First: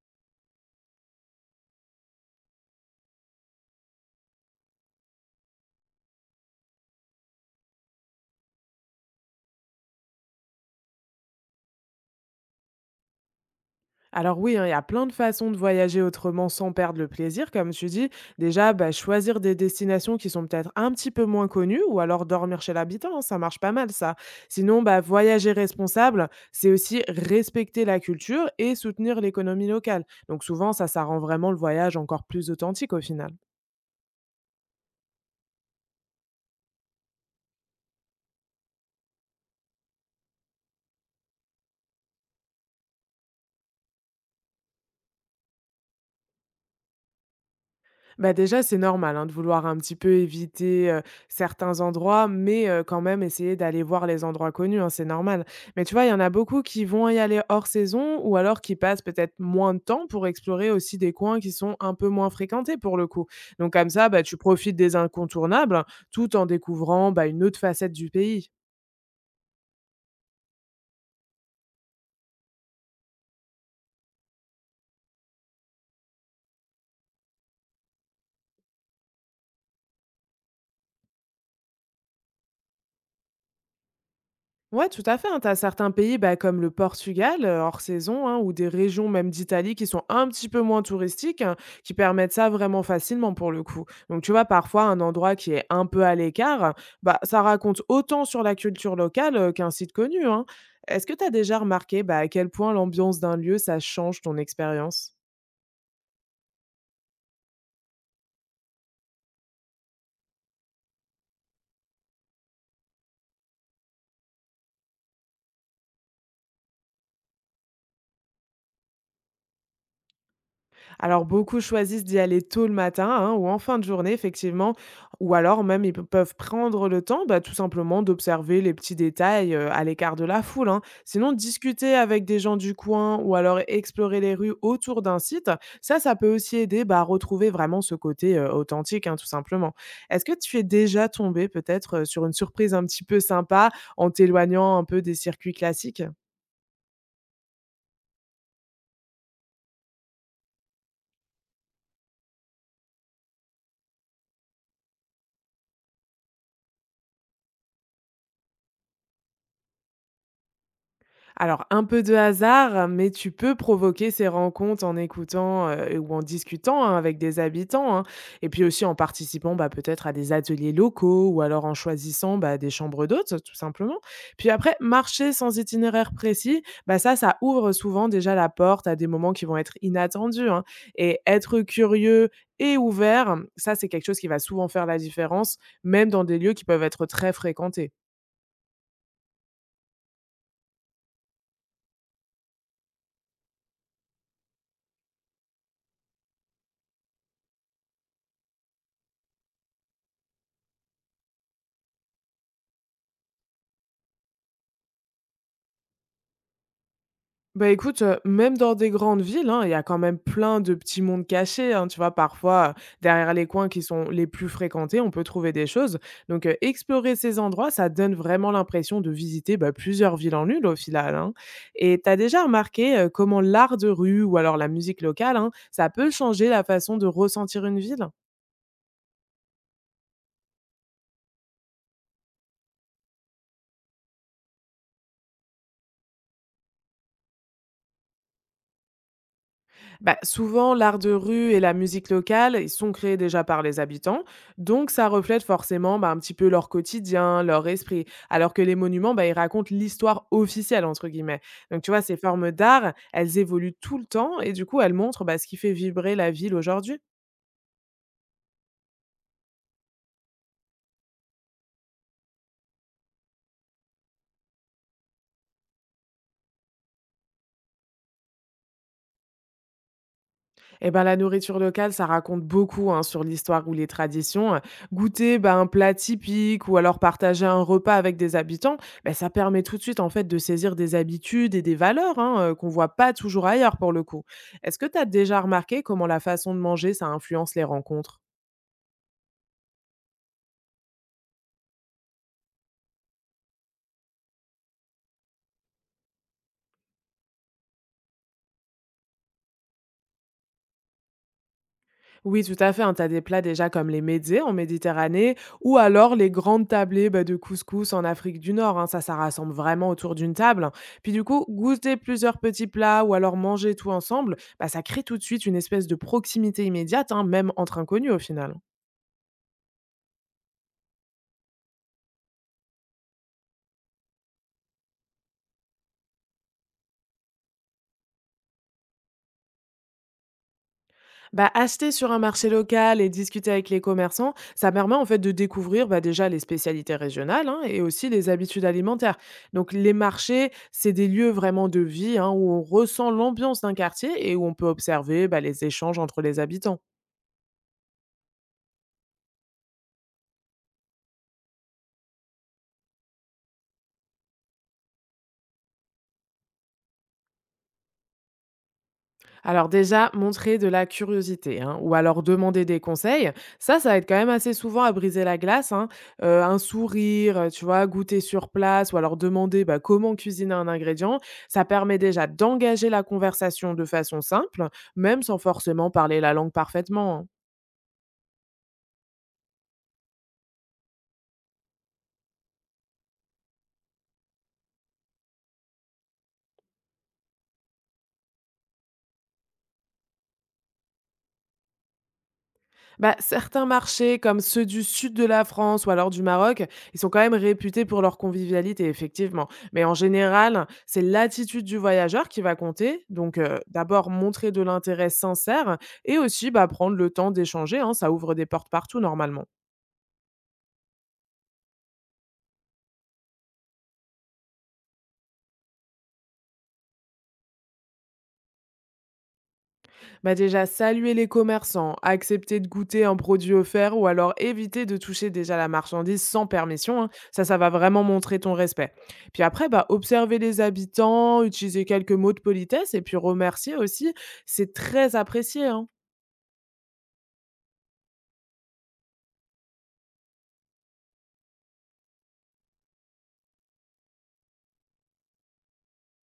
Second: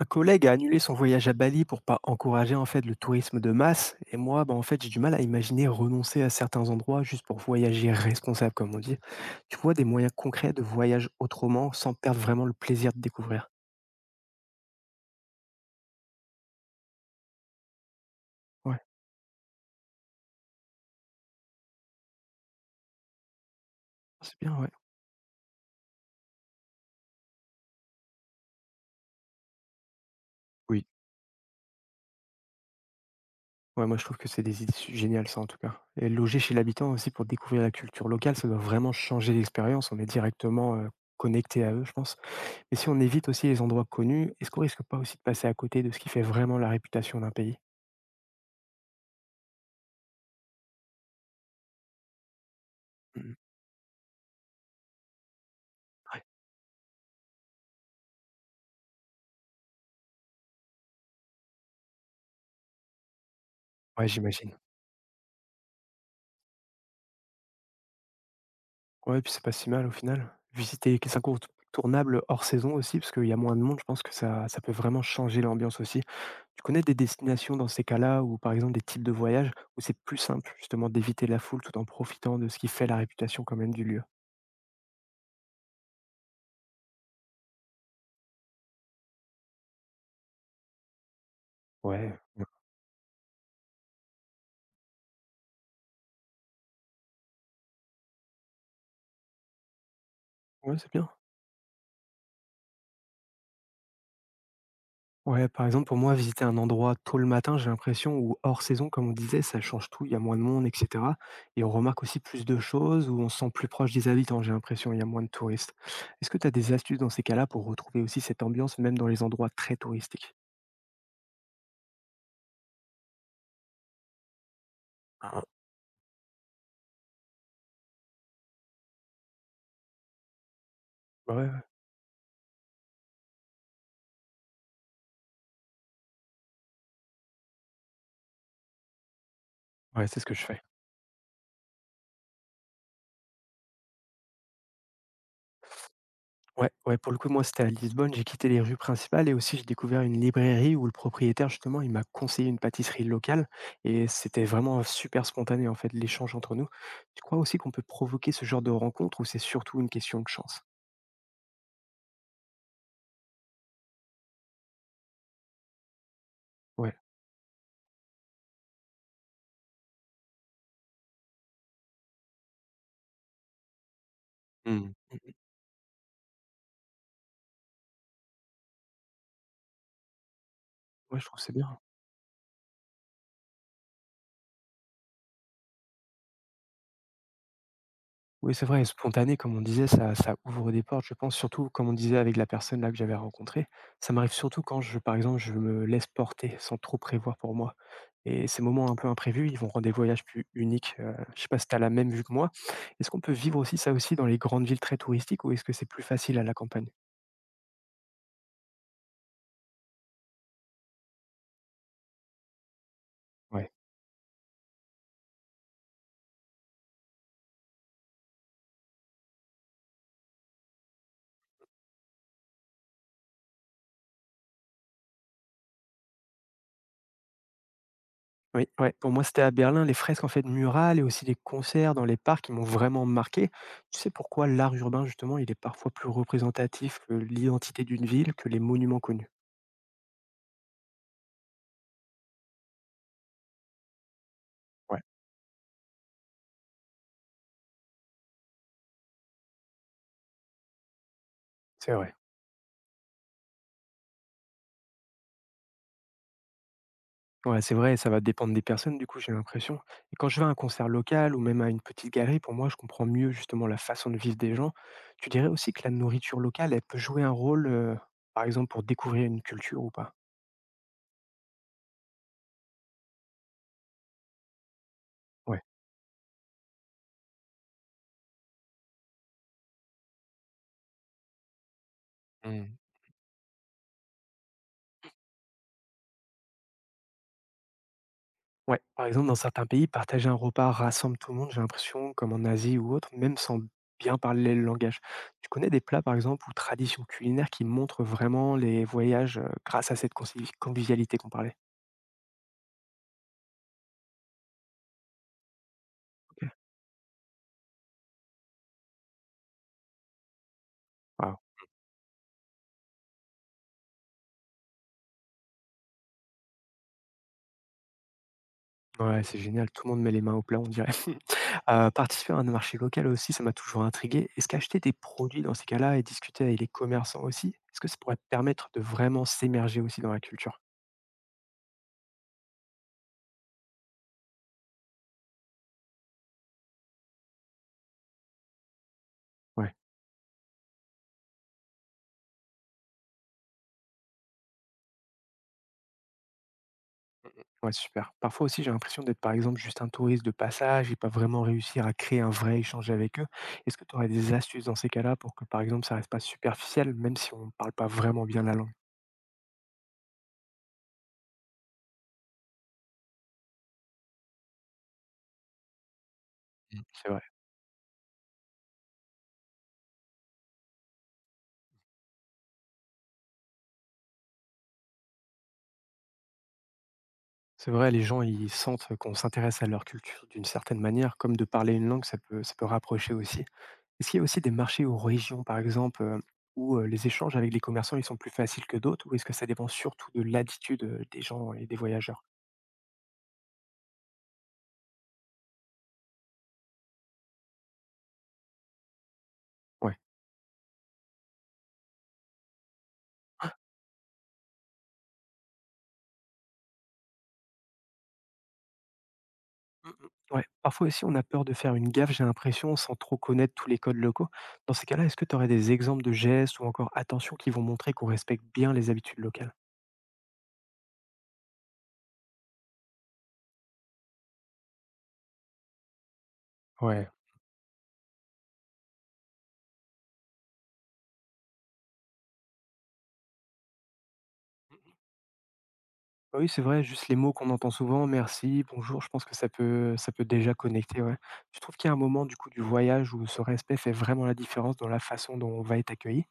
Un collègue a annulé son voyage à Bali pour pas encourager en fait le tourisme de masse. Et moi, bah, en fait, j'ai du mal à imaginer renoncer à certains endroits juste pour voyager responsable, comme on dit. Tu vois des moyens concrets de voyage autrement sans perdre vraiment le plaisir de découvrir. Alors oui, hein, il y a plein de façons de voyager autrement sans perdre le plaisir, comme tu dis. Déjà, Ouais, bah, choisir des destinations qui sont peut-être un petit peu moins connues, ou alors dormir chez l'habitant, hein, ça marche pas mal ça. c'est bien, ouais. Sinon, bah, voyager responsable, c'est aussi respecter la culture et soutenir l'économie locale. Donc souvent, Oui, ça rend vraiment le voyage encore plus authentique au final. ouais, moi je trouve que c'est des idées géniales, ça en tout cas. Et loger chez l'habitant aussi pour découvrir la culture locale, ça doit vraiment changer l'expérience. On est directement connecté à eux, je pense. Mais si on évite aussi les endroits connus, est-ce qu'on risque pas aussi de passer à côté de ce qui fait vraiment la réputation d'un pays? Bah, déjà, c'est normal, hein, de vouloir un petit peu éviter, certains endroits, mais quand même Mmh. essayer d'aller voir les endroits connus, hein, c'est normal. Mais tu vois, il y en a beaucoup qui vont y aller hors saison ou alors qui passent peut-être moins de temps pour explorer aussi des coins qui sont un peu moins fréquentés pour le coup. Donc comme Ouais, ça, bah, tu j'imagine. profites des incontournables, hein, tout en découvrant, bah, une autre facette du pays. Ouais, puis c'est pas si mal au final. Visiter qui c'est incontournable hors saison aussi, parce qu'il y a moins de monde, je pense que ça peut vraiment changer l'ambiance aussi. Tu connais des destinations dans ces cas-là, ou par exemple des types de voyages où c'est plus simple justement d'éviter la foule tout en profitant de ce qui fait la réputation quand même du lieu? Ouais, tout à fait, hein. Tu as certains pays, bah, comme le Portugal, hors saison, hein, ou des régions même d'Italie qui sont un petit peu moins touristiques, hein, qui Ouais, permettent ouais, ça vraiment facilement pour le coup. Donc tu vois, parfois un endroit qui est un peu à l'écart, bah, ça raconte autant sur la culture locale, qu'un site connu, hein. ouais, c'est Est-ce bien. que tu as déjà remarqué, bah, à quel point l'ambiance d'un lieu, ça change ton expérience? Ouais, par exemple, pour moi, visiter un endroit tôt le matin, j'ai l'impression, ou hors saison, comme on disait, ça change tout, il y a moins de monde, etc. Et on remarque aussi plus de choses, ou on se sent plus proche des habitants, j'ai l'impression, il y a moins de touristes. Est-ce que tu as des astuces dans ces cas-là pour retrouver aussi cette ambiance, même dans les endroits très touristiques? Alors beaucoup choisissent d'y aller tôt le matin, hein, ou en fin de journée, effectivement, ou Ah, alors même ils peuvent prendre le temps, bah, tout simplement d'observer les petits détails, à l'écart de la foule, hein. Sinon, bah ouais, ouais, discuter avec des gens du coin ou alors explorer les rues autour d'un site, ça peut aussi aider, bah, à retrouver vraiment ce côté authentique, hein, tout simplement. ouais, c'est Est-ce ce que que je tu fais. es déjà tombé peut-être sur une surprise un petit peu sympa en t'éloignant un peu des circuits classiques? Ouais, ouais, pour le coup, moi, c'était à Lisbonne. J'ai quitté les rues principales et aussi j'ai découvert une librairie où le propriétaire, justement, il m'a conseillé une pâtisserie locale et c'était vraiment super spontané, en fait, l'échange entre nous. Tu crois aussi qu'on peut provoquer ce genre de rencontre ou c'est surtout une question de chance? Alors, un peu de hasard, mais tu peux provoquer ces rencontres en écoutant ou en discutant, Ouais. hein, avec des habitants, hein. Et puis aussi en participant, bah, peut-être à des ateliers locaux ou alors en choisissant, bah, des chambres d'hôtes, tout simplement. Puis après, Mmh. marcher sans itinéraire précis, bah, ça ouvre souvent déjà la porte à des moments qui vont être inattendus, hein. Ouais, Et je trouve que c'est être bien. curieux et ouvert, ça, c'est quelque chose qui va souvent faire la différence, même dans des lieux qui peuvent être très fréquentés. Oui, c'est vrai, spontané, comme on disait, ça ouvre des portes, je pense, surtout, comme on disait avec la personne là que j'avais rencontrée. Ça m'arrive surtout quand je par exemple, je me laisse porter sans trop prévoir pour moi et ces moments un peu imprévus, ils vont rendre des voyages plus uniques, je sais pas si tu as la même vue que moi? Est-ce qu'on peut vivre aussi ça aussi dans les grandes villes très touristiques ou est-ce que c'est plus facile à la campagne? Bah, écoute, même dans des grandes villes, hein, il y a quand même plein de petits mondes cachés, hein. Tu vois, parfois, derrière les coins Ouais. qui sont les plus fréquentés, on peut trouver des choses. Donc, explorer ces endroits, ça donne vraiment l'impression de visiter, bah, plusieurs villes en une, au final, hein. Et tu as déjà remarqué, comment l'art de rue ou alors la musique locale, hein, ça peut changer la façon de ressentir une ville? Oui, ouais, pour moi, c'était à Berlin, les fresques, en fait, murales et aussi les concerts dans les parcs, qui m'ont vraiment marqué. Tu sais pourquoi l'art urbain, justement, il est parfois plus représentatif que l'identité d'une ville, que les monuments connus? Bah, souvent, l'art de rue et la musique locale, ils sont créés déjà par les habitants, donc Ouais, ça reflète forcément, bah, un petit peu leur quotidien, leur esprit, alors que les monuments, bah, ils racontent l'histoire officielle, entre guillemets. Donc tu c'est vois, vrai. ces formes d'art, elles évoluent tout le temps et du coup, elles montrent, bah, ce qui fait vibrer la ville aujourd'hui. Ouais, c'est vrai, ça va dépendre des personnes, du coup, j'ai l'impression. Et quand je vais à un concert local ou même à une petite galerie, pour moi, je comprends mieux justement la façon de vivre des gens. Tu dirais aussi que la nourriture locale, elle peut jouer un rôle, par exemple, pour découvrir une culture ou pas? Eh ben, la nourriture locale, ça raconte beaucoup, hein, sur l'histoire ou les traditions. Goûter, ben, Ouais. un plat typique ou alors partager un repas avec des habitants, ben, ça permet tout de suite en fait de saisir des habitudes et des valeurs, hein, qu'on Hmm. voit pas toujours ailleurs pour le coup. Est-ce que tu as déjà remarqué comment la façon de manger, ça influence les rencontres? Ouais, par exemple, dans certains pays, partager un repas rassemble tout le monde, j'ai l'impression, comme en Asie ou autre, même sans bien parler le langage. Tu connais des plats, par exemple, ou traditions culinaires qui montrent vraiment les voyages grâce à cette convivialité qu'on parlait? Oui, tout à fait, hein. Tu as des plats déjà comme les médzés en Méditerranée ou alors les grandes tablées, bah, de couscous en Afrique du Nord, hein. Ça rassemble vraiment autour d'une table. Puis du coup, goûter plusieurs petits plats ou alors manger tout ensemble, bah, ça crée tout de suite une espèce de proximité immédiate, hein, même entre inconnus au final. Ouais, c'est génial, tout le monde met les mains au plat, on dirait. Participer à un marché local aussi, ça m'a toujours intrigué. Est-ce qu'acheter des produits dans ces cas-là et discuter avec les commerçants aussi, est-ce que ça pourrait permettre de vraiment s'émerger aussi dans la culture? Bah, acheter sur un marché local et discuter avec les commerçants, ça permet en fait de découvrir, bah, déjà les spécialités régionales, hein, et aussi les habitudes alimentaires. Donc Ouais, les marchés, c'est des lieux vraiment de vie, hein, où on ressent l'ambiance d'un quartier et où on peut observer, bah, les échanges entre les habitants. ouais, super. Parfois aussi, j'ai l'impression d'être, par exemple, juste un touriste de passage et pas vraiment réussir à créer un vrai échange avec eux. Est-ce que tu aurais des astuces dans ces cas-là pour que, par exemple, ça reste pas superficiel, même si on ne parle pas vraiment bien la langue? Alors déjà, montrer de la curiosité, hein, ou alors demander des conseils, ça aide quand même assez souvent à briser la glace, hein. Un C'est vrai. sourire, tu vois, goûter sur place ou alors demander, bah, comment cuisiner un ingrédient, ça permet déjà d'engager la conversation de façon simple, même sans forcément parler la langue parfaitement, hein. C'est vrai, les gens, ils sentent qu'on s'intéresse à leur culture d'une certaine manière, comme de parler une langue, ça peut rapprocher aussi. Est-ce qu'il y a aussi des marchés ou régions, par exemple, où les échanges avec les commerçants, ils sont plus faciles que d'autres, ou est-ce que ça dépend surtout de l'attitude des gens et des voyageurs? Bah, certains marchés, comme ceux du sud de la France ou alors du Maroc, ils sont quand même réputés pour leur convivialité, effectivement. Mais en Ouais. général, c'est l'attitude du voyageur qui va compter. Donc, d'abord, montrer de l'intérêt sincère et aussi, bah, prendre le temps d'échanger, hein, ça ouvre des portes partout, normalement. Mm, mm, ouais. Parfois aussi, on a peur de faire une gaffe, j'ai l'impression, sans trop connaître tous les codes locaux. Dans ces cas-là, est-ce que tu aurais des exemples de gestes ou encore attentions qui vont montrer qu'on respecte bien les habitudes locales? Bah déjà, saluer les commerçants, accepter de goûter un produit offert ou alors éviter de toucher déjà la marchandise sans permission, hein. Ouais. Ça va vraiment montrer ton respect. Puis après, bah, observer les habitants, utiliser quelques mots de politesse et puis remercier aussi, c'est très apprécié, hein. Bah oui, c'est vrai, juste les mots qu'on entend souvent, merci, bonjour, je pense que ça peut déjà connecter, ouais. Tu trouves qu'il y a un moment du coup du voyage où ce respect fait vraiment la différence dans la façon dont on va être accueilli?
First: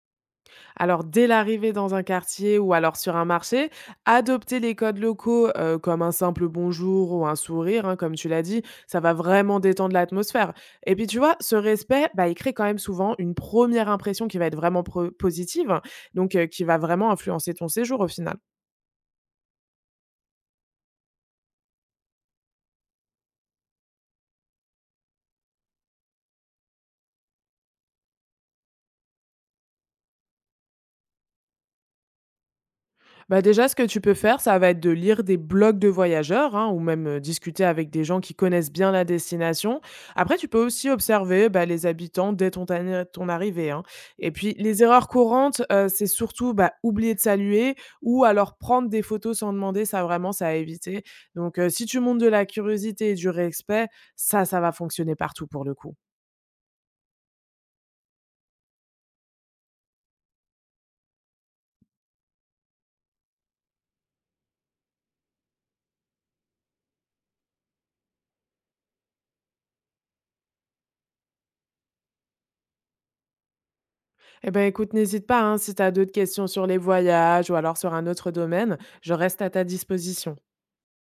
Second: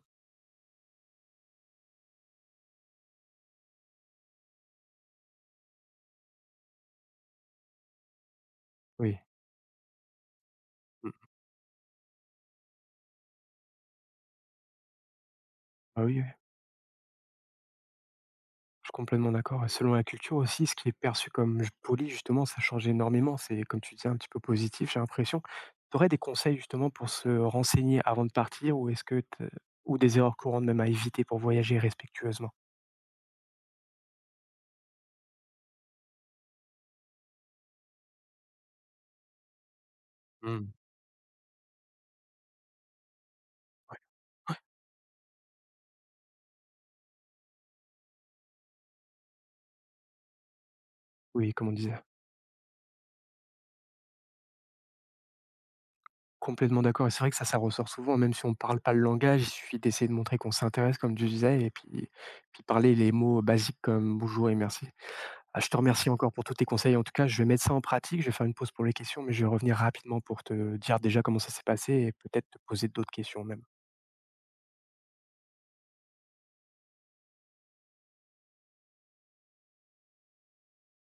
Alors, dès l'arrivée dans un quartier ou alors sur un marché, adopter les codes locaux, comme un simple bonjour ou un sourire, hein, comme tu l'as dit, ça va Oui. vraiment détendre l'atmosphère. Et puis, Mm. tu vois, ce respect, bah, il crée quand même souvent une première impression qui va être vraiment positive, hein, Ah oui, oui, donc qui va vraiment influencer ton séjour au final. je suis complètement d'accord. Et selon la culture aussi, ce qui est perçu comme poli, justement, ça change énormément. C'est, comme tu disais, un petit peu positif, j'ai l'impression. Tu aurais des conseils justement pour se renseigner avant de partir ou est-ce que t'as- ou des erreurs courantes même à éviter pour voyager respectueusement? Bah, déjà, ce que tu peux faire, ça va être de lire des blogs de voyageurs, hein, ou même discuter avec des gens qui connaissent bien la destination. Après, tu peux Mm. aussi observer, bah, les habitants dès ton arrivée, hein. Ouais. Et puis, les erreurs courantes, c'est surtout, bah, oublier de saluer ou alors prendre des photos sans demander. Ça, vraiment, ça à éviter. Oui, Donc, comme on si disait. tu montes de la curiosité et du respect, ça va fonctionner partout pour le coup. Complètement d'accord et c'est vrai que ça ressort souvent, même si on ne parle pas le langage, il suffit d'essayer de montrer qu'on s'intéresse comme tu disais et puis parler les mots basiques comme «bonjour» et «merci». Ah, je te remercie encore pour tous tes conseils. En tout cas, je vais mettre ça en pratique, je vais faire une pause pour les questions, mais je vais revenir rapidement pour te dire déjà comment ça s'est passé et peut-être te poser d'autres questions même. Eh ben, écoute, n'hésite pas, hein, si tu as d'autres questions sur les voyages ou alors sur un autre domaine. Je reste à ta disposition.